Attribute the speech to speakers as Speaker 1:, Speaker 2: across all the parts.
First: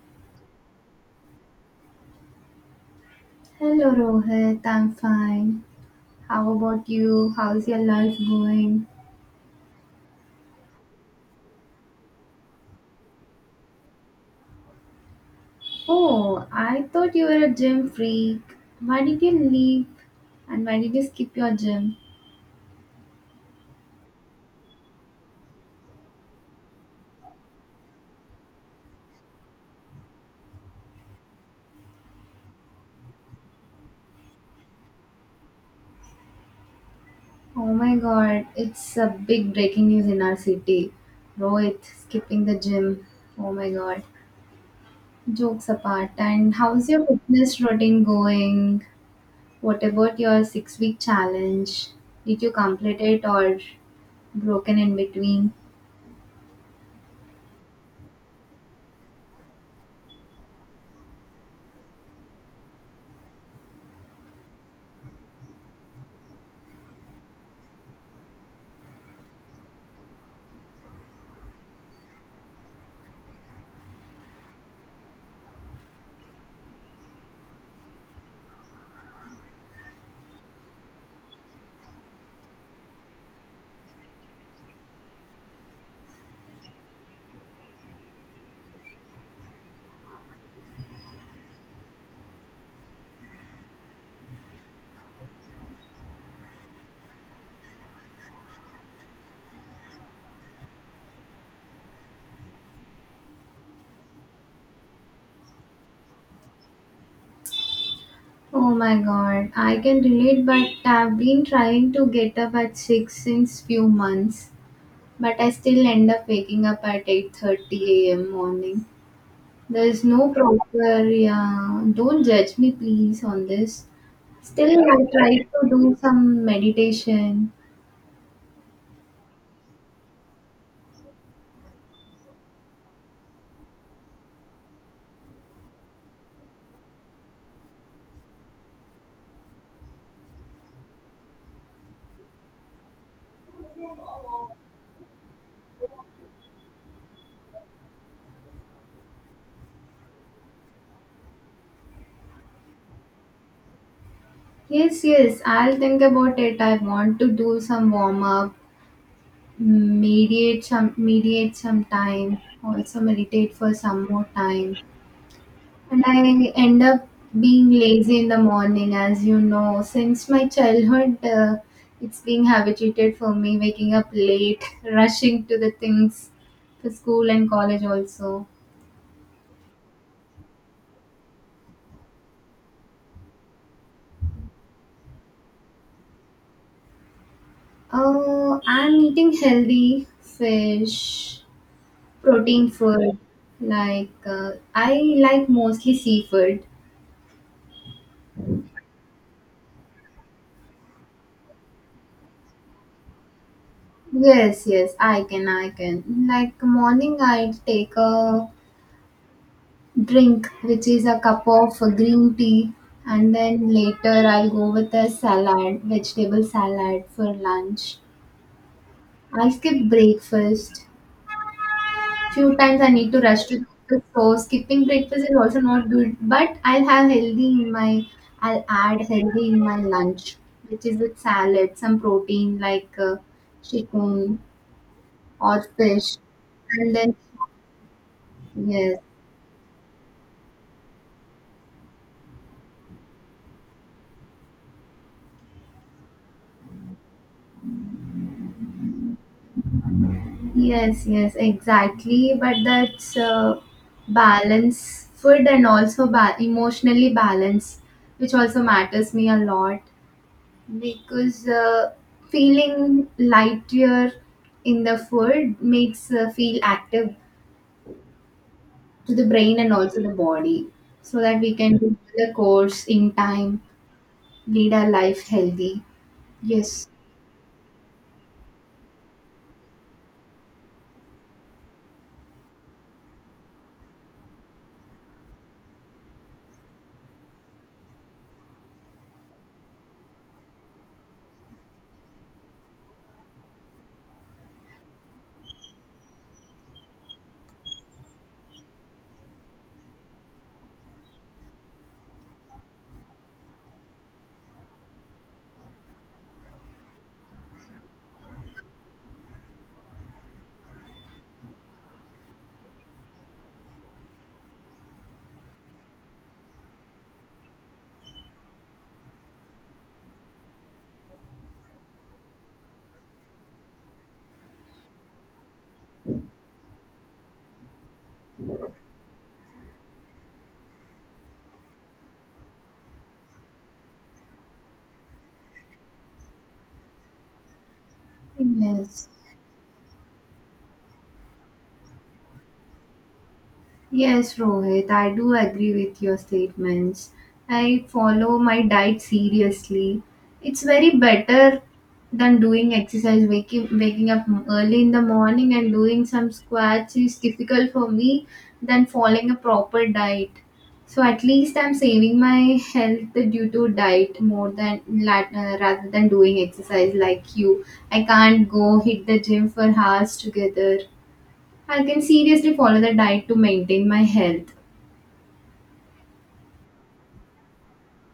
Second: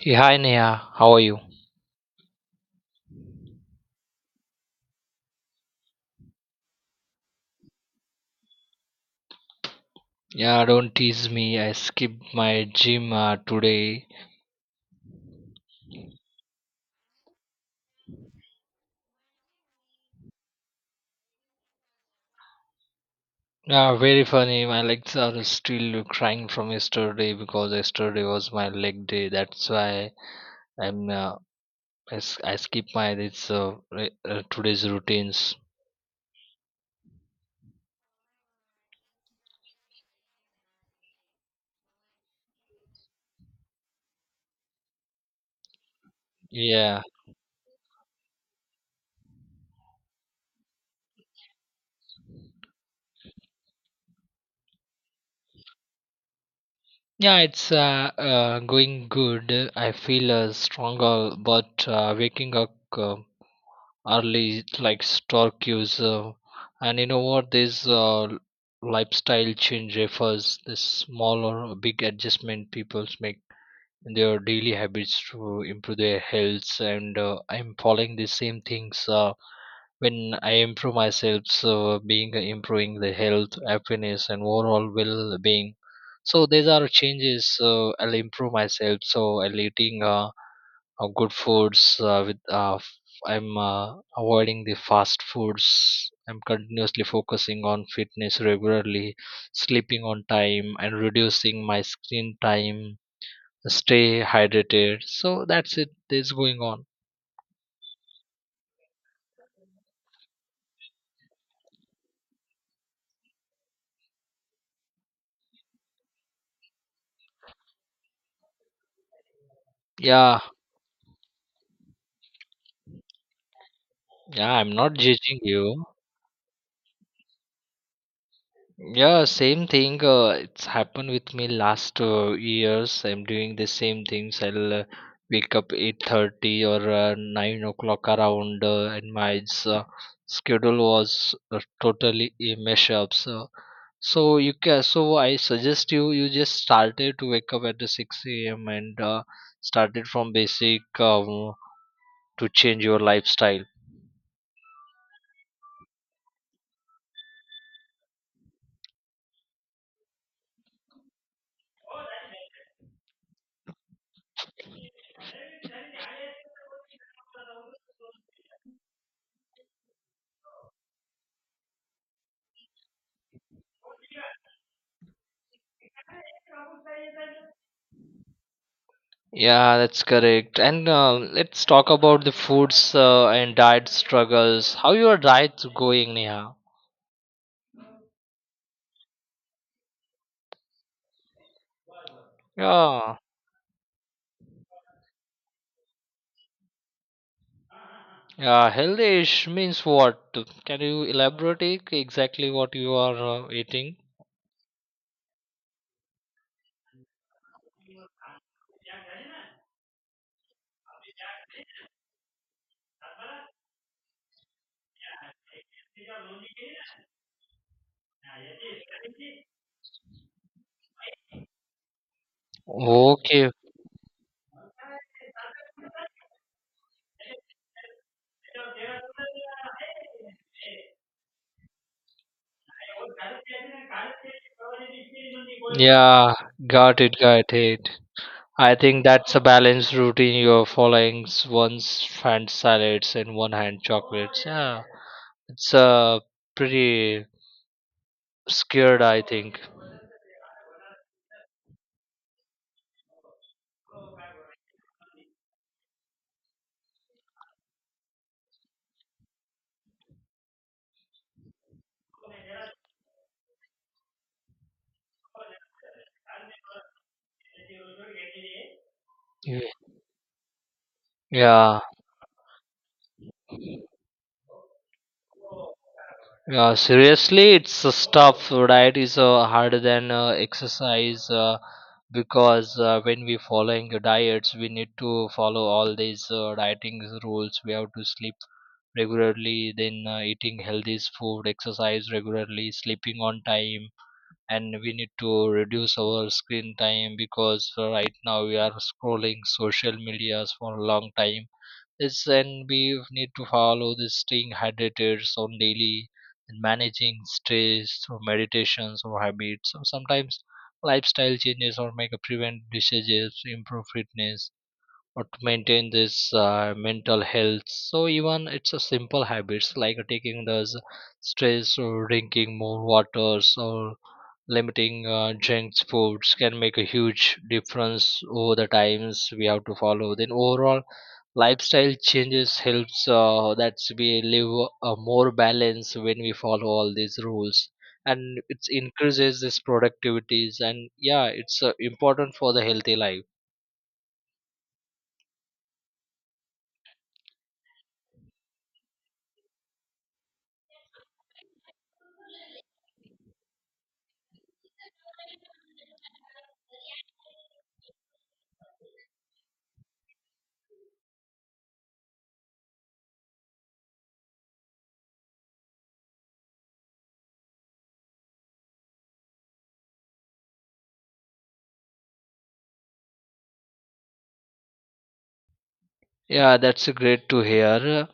Speaker 1: Hey, hi Neha, how are you?
Speaker 2: Hello Rohit, I'm fine. How about you? How's your life going?
Speaker 1: Yeah, don't tease me. I skipped my gym today.
Speaker 2: Oh, I thought you were a gym freak. Why did you leave? And why did you skip your gym?
Speaker 1: Yeah, very funny. My legs are still crying from yesterday because yesterday was my leg day. That's why I'm uh, I skip my this today's routines.
Speaker 2: Oh my god, it's a big breaking news in our city. Rohit skipping the gym. Oh my god. Jokes apart, and how's
Speaker 1: Yeah,
Speaker 2: your fitness routine going? What about your 6-week challenge? Did you complete it or broken in between?
Speaker 1: yeah, it's going good. I feel stronger, but waking up early like Syracuse, and you know what, this lifestyle change refers the small or big adjustment people make in their daily habits to improve their health, and I'm following the same things when I improve myself, so being improving the health, happiness and overall well-being. So these are changes I'll improve myself, so I'll eating good foods with f- I'm avoiding the fast foods. I'm continuously focusing on fitness regularly, sleeping on time and reducing my screen time, stay hydrated. So that's it, that's going on.
Speaker 2: Oh my god, I can relate, but I've been trying to get up at 6 since few months, but I still end up waking up at 8:30 a.m. morning. There's no
Speaker 1: Yeah,
Speaker 2: proper, yeah, don't judge me please on this.
Speaker 1: yeah,
Speaker 2: Still
Speaker 1: I'm not
Speaker 2: I try
Speaker 1: judging
Speaker 2: to
Speaker 1: you.
Speaker 2: do some meditation.
Speaker 1: Yeah, same thing. It's happened with me last years. I'm doing the same things. I'll wake up 8:30 or 9 o'clock around, and my schedule was totally a mess up. So, so you can. So I suggest you just started to wake up at the 6 a.m. and started from basic to change your lifestyle.
Speaker 2: Yes, yes, I'll think about it. I want to do some warm up, mediate some time, also meditate for some more time. And I end up being lazy in the morning, as you know. Since my childhood, it's being habituated for me waking up late, rushing to the things to school and college also.
Speaker 1: Yeah, that's correct. And let's talk about the foods and diet struggles. How your diet's going, Neha?
Speaker 2: Oh, I'm eating healthy fish, protein
Speaker 1: Yeah,
Speaker 2: food. Like I like mostly seafood.
Speaker 1: yeah. Healthish means what? Can you elaborate it exactly what you are eating?
Speaker 2: Yes, yes, I can. Like morning, I take a drink, which is a cup of green tea, and then later I'll go with a salad, vegetable salad for lunch. I'll skip breakfast. Few times I need to rush
Speaker 1: Okay.
Speaker 2: to the office, so skipping breakfast is also not good. But I'll have healthy in my, I'll add healthy in my lunch, which is with salad, some protein like chicken or fish,
Speaker 1: Yeah,
Speaker 2: and
Speaker 1: got
Speaker 2: then
Speaker 1: it, got it. I
Speaker 2: yes.
Speaker 1: think that's a balanced routine you're following. One's hand salads and one hand chocolates. Yeah, it's pretty scared, I think.
Speaker 2: Yes, yes, exactly. But that's balance food and also emotionally balance, which also matters me a lot because feeling lighter in the food makes feel active to the brain and
Speaker 1: Y-
Speaker 2: also the body, so that we can
Speaker 1: yeah,
Speaker 2: do the course in time, lead our life healthy.
Speaker 1: yeah,
Speaker 2: Yes,
Speaker 1: seriously it's a stuff, right? Is harder than exercise, because when we following the diets, we need to follow all these dieting rules. We have to sleep regularly, then eating healthy food, exercise regularly, sleeping on time, and we need to reduce our screen time because right now we are scrolling social medias for a long time. It's, and we need to follow this, staying hydrated on daily and managing stress through meditations or habits. So sometimes lifestyle changes or make a prevent diseases, improve fitness or to maintain this mental health. So even it's a simple habits like taking the stress or drinking more waters or limiting junk foods can make a huge difference over the times. We have to follow, then overall lifestyle changes helps that's we live a more balance when we follow all these rules, and it
Speaker 2: yes.
Speaker 1: increases this productivities. And yeah, it's important for the healthy life.
Speaker 2: Yes, Rohit, I do agree with your statements. I follow my diet seriously. It's very better than doing exercise. Waking up early in the morning and doing some squats is difficult for me than following a proper diet. So at least I'm saving my health due to diet more than rather than doing exercise like you. I can't go hit the gym for hours together. I can seriously follow the diet to maintain my health.
Speaker 1: Yeah, that's great to hear.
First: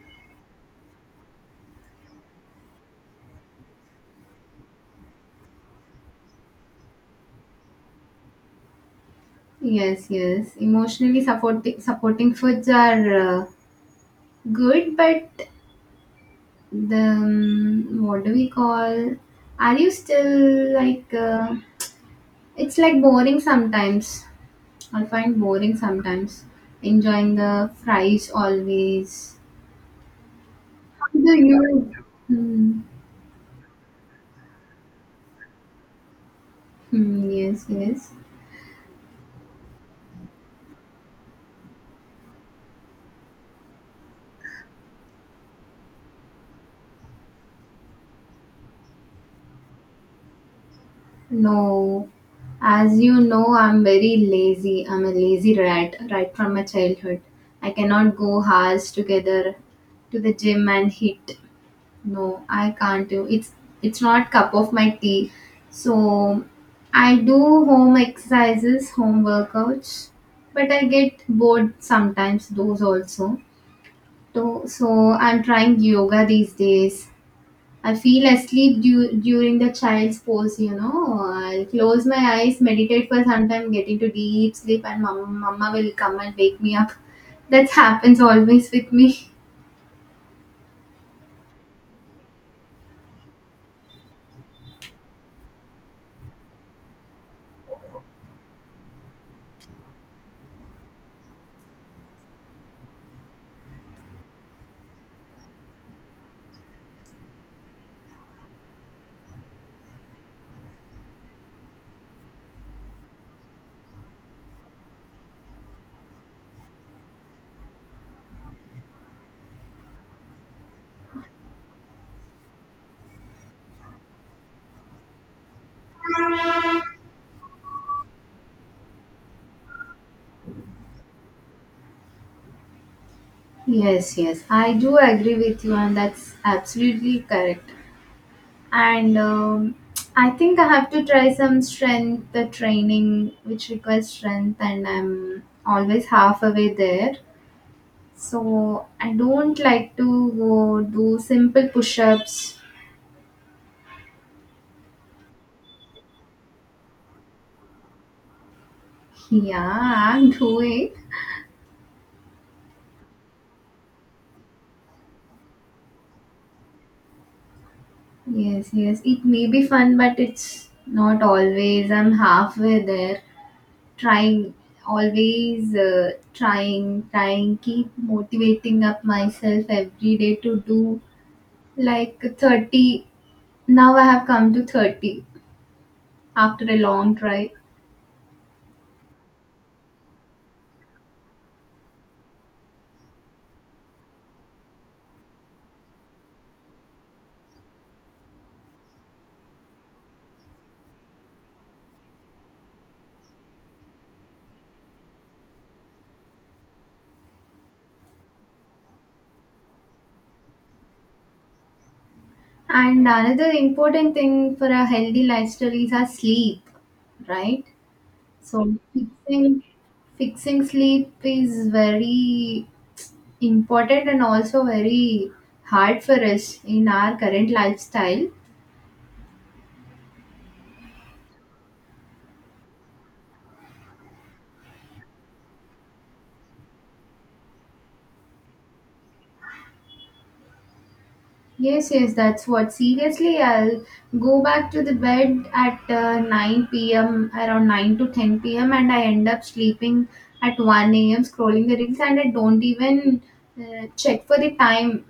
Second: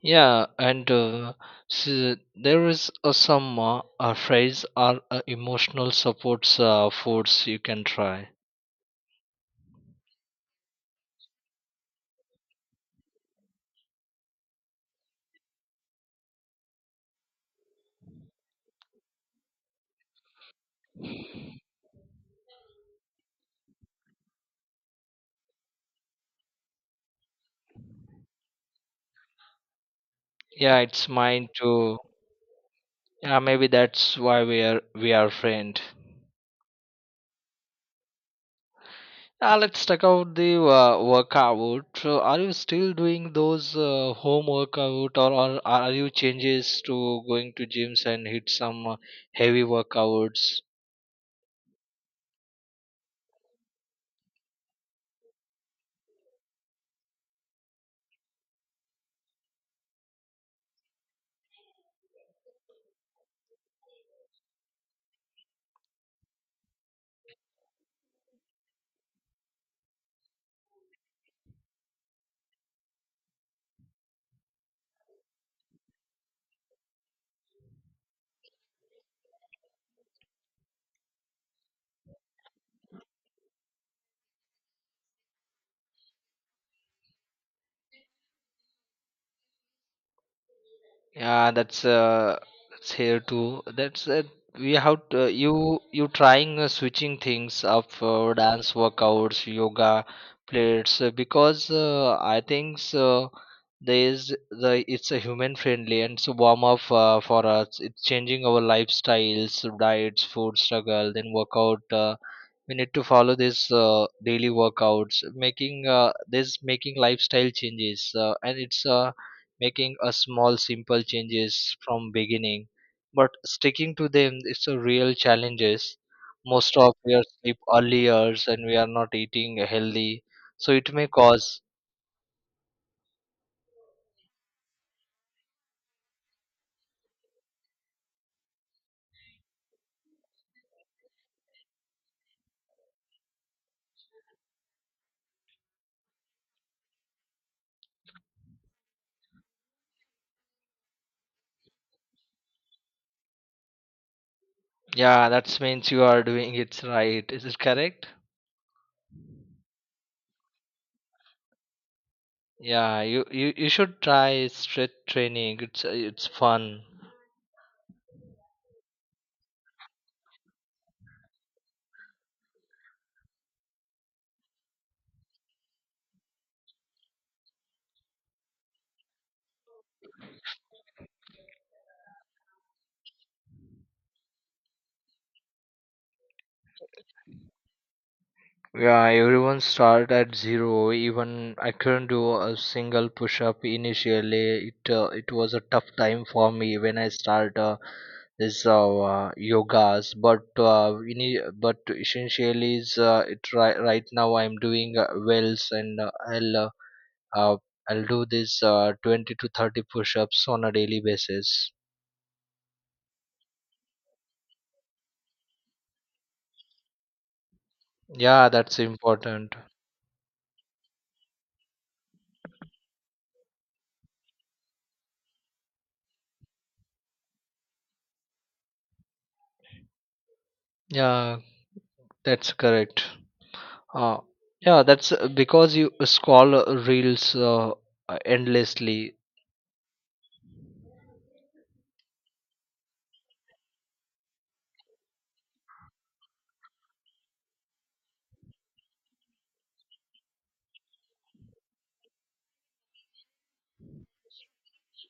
Speaker 1: Yeah, and so there is some phrase or emotional supports foods you can try.
Speaker 2: Yes, yes. Emotionally supporting foods are good, but the what do we call? Are you still like? It's like boring sometimes. I find boring sometimes. Enjoying the fries always.
Speaker 1: Yeah,
Speaker 2: How
Speaker 1: it's
Speaker 2: do
Speaker 1: mine
Speaker 2: you?
Speaker 1: too.
Speaker 2: Hmm.
Speaker 1: Yeah, maybe that's why we are friend.
Speaker 2: Hmm, yes, yes.
Speaker 1: Let's talk about the workout. So, are you still doing those home workout, or are you changes to going to gyms and hit some heavy workouts?
Speaker 2: No, as you know, I'm very lazy. I'm a lazy rat right from my childhood. I cannot go hours together to the gym and hit. No, I can't do. It's not cup of my tea. So I do home exercises, home workouts, but I get bored sometimes those also. So I'm trying yoga these days. I feel asleep during the child's pose, you know. I'll close my eyes, meditate for some time, get into deep sleep, and mama will come and wake me up. That happens always with me.
Speaker 1: Yeah, that's here too. That's it. We have to, you trying switching things up for dance workouts, yoga, plates, because I think so. There is the, it's a human friendly and so warm up for us. It's changing our lifestyles, diets, food struggle, then workout. We need to follow this daily workouts, making this making lifestyle changes, and it's making a small simple changes from beginning, but sticking to them, it's a real challenges. Most of we are sleep early hours and we are not eating healthy, so it may cause.
Speaker 2: Yes, yes, I do agree with you, and that's absolutely correct. And I think I have to try some strength the training, which requires strength, and I'm always halfway there. So I don't like to go do simple push ups.
Speaker 1: Yeah, that means you are doing it right, is it correct?
Speaker 2: Yeah, I'm through.
Speaker 1: Yeah, you should try strength training, it's fun.
Speaker 2: Yes, yes. It may be fun, but it's not always. I'm halfway there. Trying, always trying, keep motivating up myself every day to do like 30. Now I have come to 30 after a long try.
Speaker 1: Yeah, everyone start at zero. Even I couldn't do a single push up initially. It it was a tough time for me when I start this yogas. But we need, but essentially is it right, now I'm doing wells and uh, I'll do this 20 to 30 push ups on a daily basis.
Speaker 2: And another important thing for a healthy lifestyle is our sleep, right?
Speaker 1: Yeah,
Speaker 2: So
Speaker 1: that's important.
Speaker 2: fixing sleep is very important and also very hard for us in our current lifestyle.
Speaker 1: Yeah, that's correct. Uh, yeah, that's because you scroll reels endlessly.
Speaker 2: Yes, yes, that's what. Seriously, I'll go back to the bed at 9 p.m., around 9 to 10 p.m., and I end up sleeping at 1 a.m., scrolling the reels, and I don't even check for the time.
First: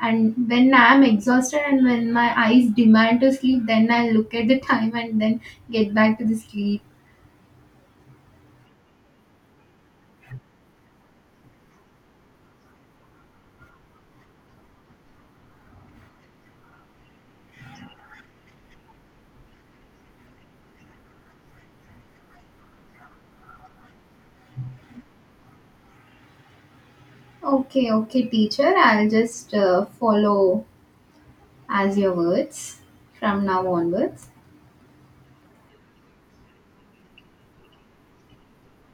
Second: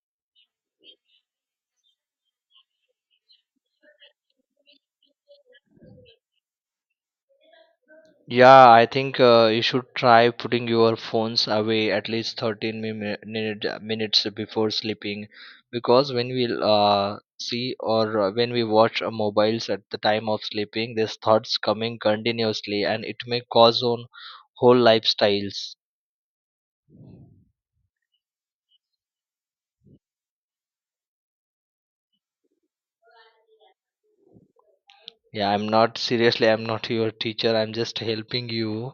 Speaker 2: And when I'm exhausted and when my eyes demand to sleep, then I look at the time and then get back to the sleep.
Speaker 1: Yeah, I think you should try putting your phones away at least 13 minutes before sleeping, because when we see or when we watch mobiles at the time of sleeping, these thoughts coming continuously and it may cause on whole lifestyles.
Speaker 2: Okay, okay, teacher, I'll just follow as your words from now onwards.
Speaker 1: Yeah, I'm not, seriously, I'm not your teacher, I'm just helping you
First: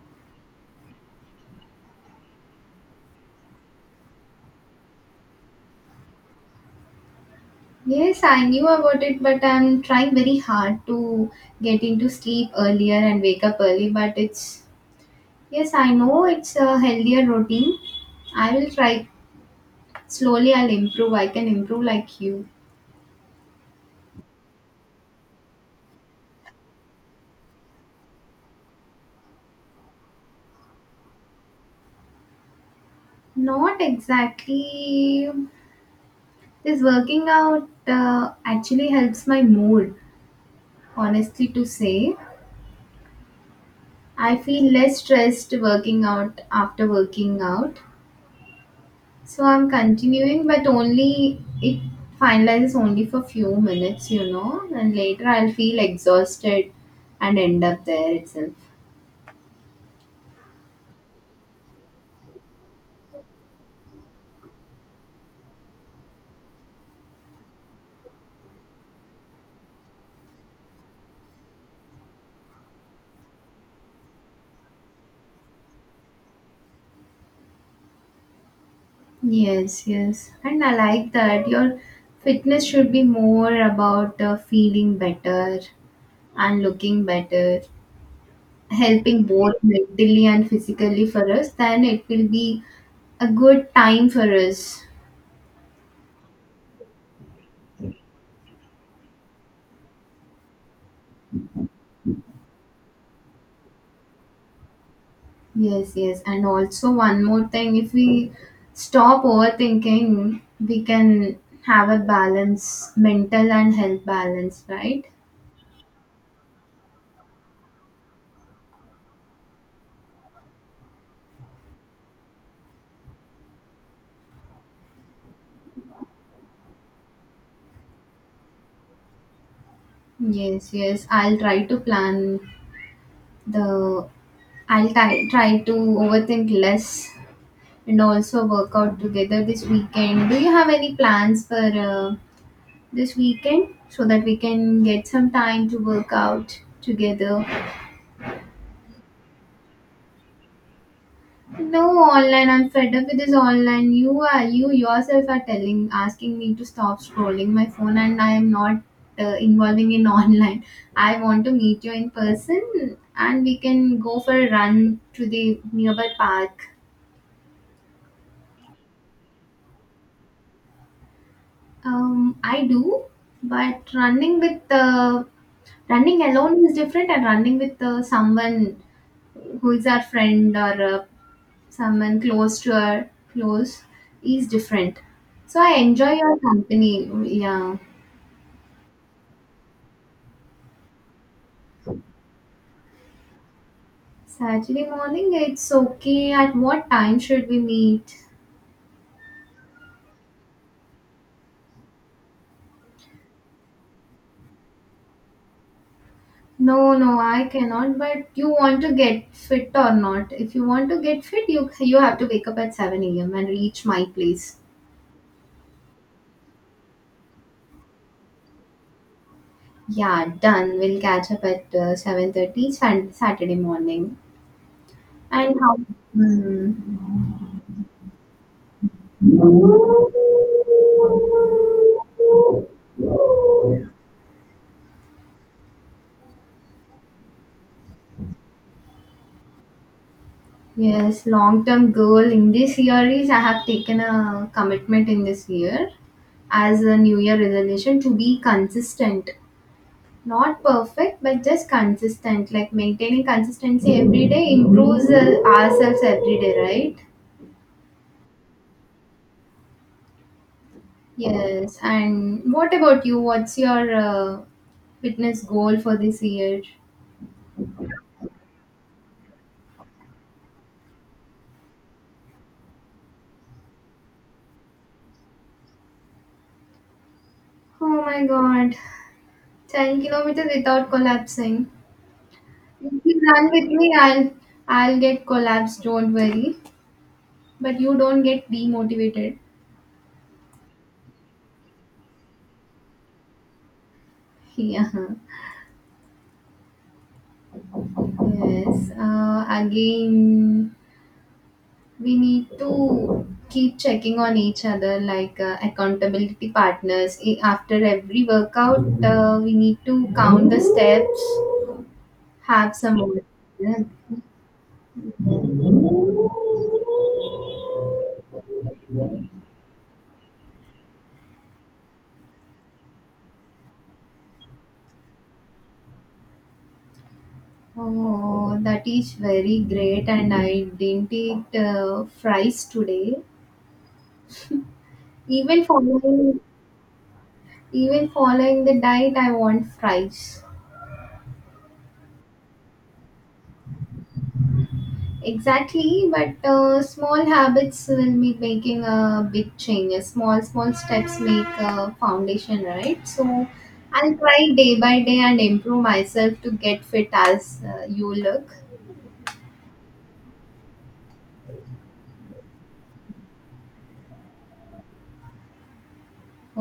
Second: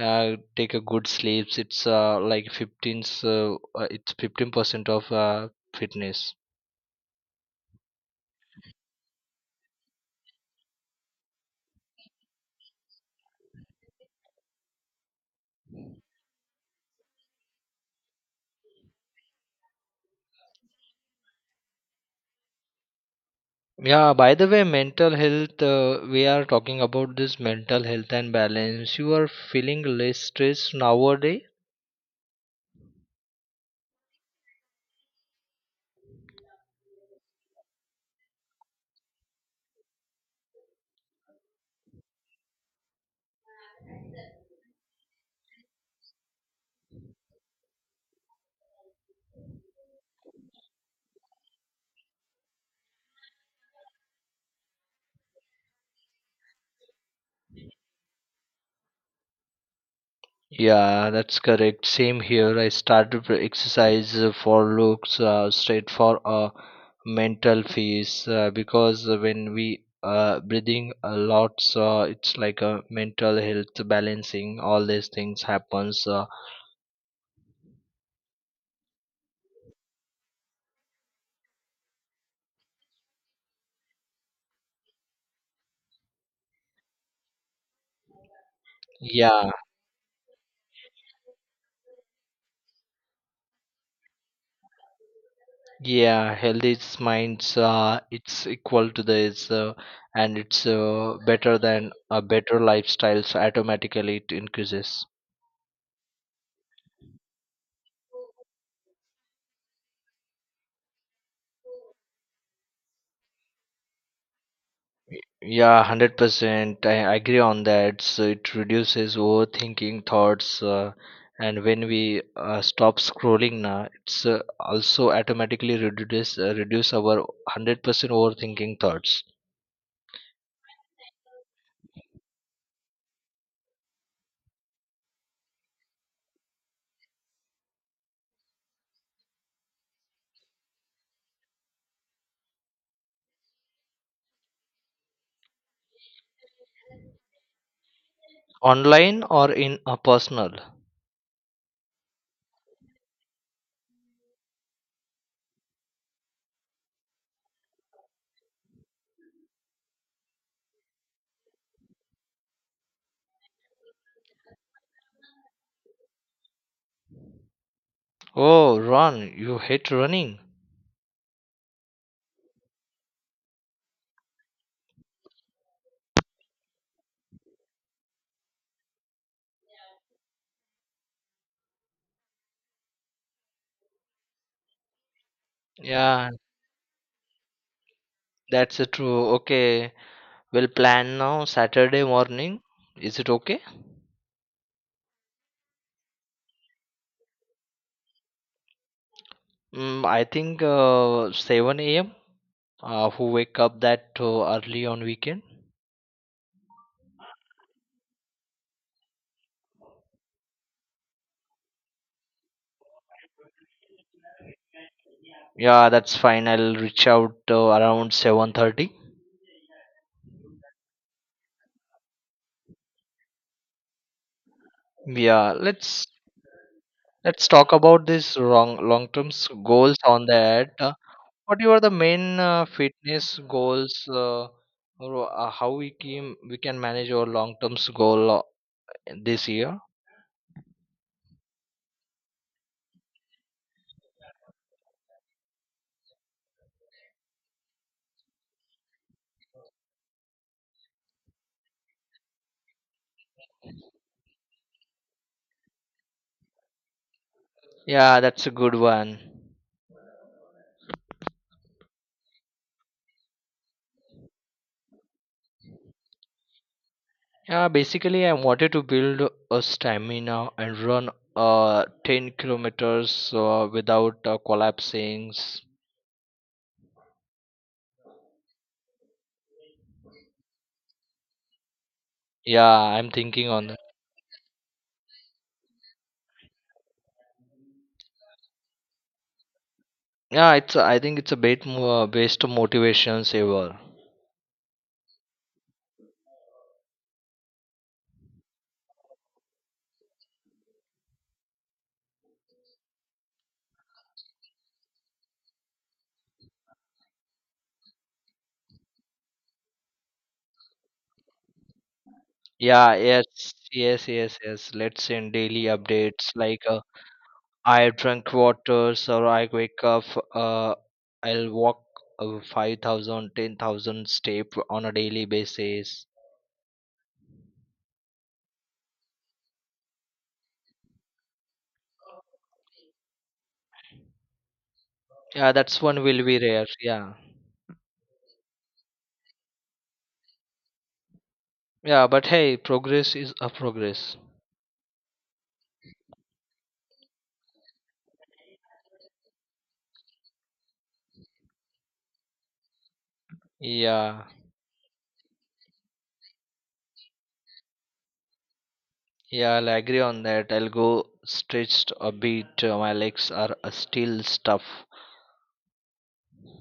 Speaker 1: take a good sleeps, it's like 15, so, it's 15% of fitness.
Speaker 2: Yes, I knew about it, but I'm trying very hard to get into sleep earlier and wake up early. But it's, yes, I know it's a healthier routine. I will try slowly, I'll improve. I can improve like you.
Speaker 1: Yeah, by the way, mental health, we are talking about this mental health and balance. You are feeling less stressed nowadays?
Speaker 2: Not exactly. This working out actually helps my mood, honestly, to say. I feel less stressed working out after working out. So I'm continuing, but only it finalizes only for few minutes, you know, and later I'll feel exhausted and end up there itself.
Speaker 1: Yeah, that's correct. Same here. I started with exercise for looks straight for a mental phase, because when we breathing a lot, so it's like a mental health balancing. All these things happens.
Speaker 2: Yes, yes, and I like that your fitness should be more about feeling better and looking better, helping
Speaker 1: Yeah,
Speaker 2: both mentally and physically for us. Then it will be a good time for us.
Speaker 1: yeah. Healthy is minds. It's equal to this, and it's better than a better lifestyles. Automatically, it increases.
Speaker 2: Yes, yes. And also, one more thing if we stop overthinking, we can have a balance, mental and health balance, right?
Speaker 1: Yeah, 100%. I agree on that. So it reduces overthinking thoughts. And when we stop scrolling now, it's also automatically reduce, our 100% overthinking thoughts.
Speaker 2: Yes, yes. I'll try to plan the, I'll try to overthink less and also work out together this weekend. Do you have any plans for this weekend so that we can get some time to work out together?
Speaker 1: Online or in a personal?
Speaker 2: No online. I'm fed up with this online. You yourself are telling, asking me to stop scrolling my phone, and I am not involving in online. I want to meet you in person, and we can go for a run to the nearby park.
Speaker 1: Oh, run. You hate running.
Speaker 2: I do, but running with running alone is different, and running with someone who is our friend or a someone close to our close is different. So I enjoy
Speaker 1: Yeah,
Speaker 2: your company. Yeah.
Speaker 1: that's true. Okay. We'll plan now Saturday morning. Is it okay?
Speaker 2: Saturday morning, it's okay. At what time should we meet?
Speaker 1: Mm, I think 7 a.m. Who wake up that early on weekend?
Speaker 2: No, no, I cannot. But you want to get fit or not? If you want to get fit, you have to wake up at 7 a.m. and reach my place.
Speaker 1: Yeah, that's fine, I'll reach out around 7:30.
Speaker 2: Yeah, done. We'll catch up at 7:30 Saturday morning.
Speaker 1: Yeah,
Speaker 2: And how? Hmm.
Speaker 1: let's talk about this long long term goals on that, what are the main fitness goals, or how we can manage our long term goal this year.
Speaker 2: Yes, long term goal in this year is I have taken a commitment in this year as a new year resolution to be consistent. Not perfect, but just consistent. Like maintaining consistency every day improves ourselves every day, right?
Speaker 1: Yeah, that's a good one.
Speaker 2: Yes. And what about you? What's your fitness goal for this year?
Speaker 1: Yeah, basically, I wanted to build a stamina and run 10 kilometers without collapsing.
Speaker 2: Oh my god, 10 kilometers without collapsing.
Speaker 1: Yeah, I'm
Speaker 2: You
Speaker 1: thinking
Speaker 2: run with
Speaker 1: on that.
Speaker 2: me, I'll get collapsed, don't worry. But you don't get demotivated.
Speaker 1: Yeah, it's, I think it's a bit more based on motivation saver.
Speaker 2: Yeah. Yes. Again, we need to keep checking on each other like accountability partners. After every workout, we need to count the steps, have
Speaker 1: Yeah,
Speaker 2: some.
Speaker 1: yes, yes, yes, yes. Let's send daily updates like, I drank waters or I wake up. Uh, I'll walk 5,000 step on a daily basis.
Speaker 2: Oh, that is very great, and I didn't eat fries today.
Speaker 1: Yeah,
Speaker 2: Even
Speaker 1: that's one will be
Speaker 2: following
Speaker 1: rare. Yeah.
Speaker 2: Even following the diet I want fries.
Speaker 1: Yeah, but hey, progress is a progress.
Speaker 2: Exactly, but small habits will be making a big change. A small, small steps make a foundation, right? So I'll
Speaker 1: Yeah,
Speaker 2: try day by day and improve myself to get fit as you look.
Speaker 1: yeah, I'll agree on that. I'll go stretched a bit. My legs are still stuff.
Speaker 2: Oh,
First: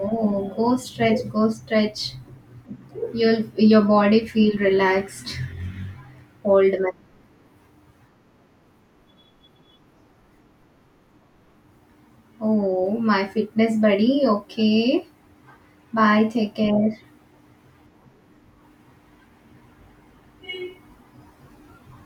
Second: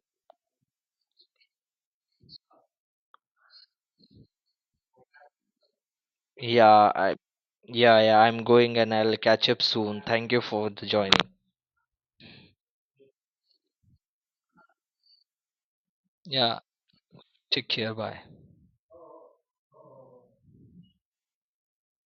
Speaker 2: oh, oh, go stretch, go stretch. You'll your body feel relaxed. Old man.
Speaker 1: Yeah, I, yeah, yeah. I'm going and I'll catch up soon. Thank you for the joining.
Speaker 2: Oh, my fitness buddy. Okay. Bye. Take
Speaker 1: Yeah,
Speaker 2: care.
Speaker 1: take care. Bye.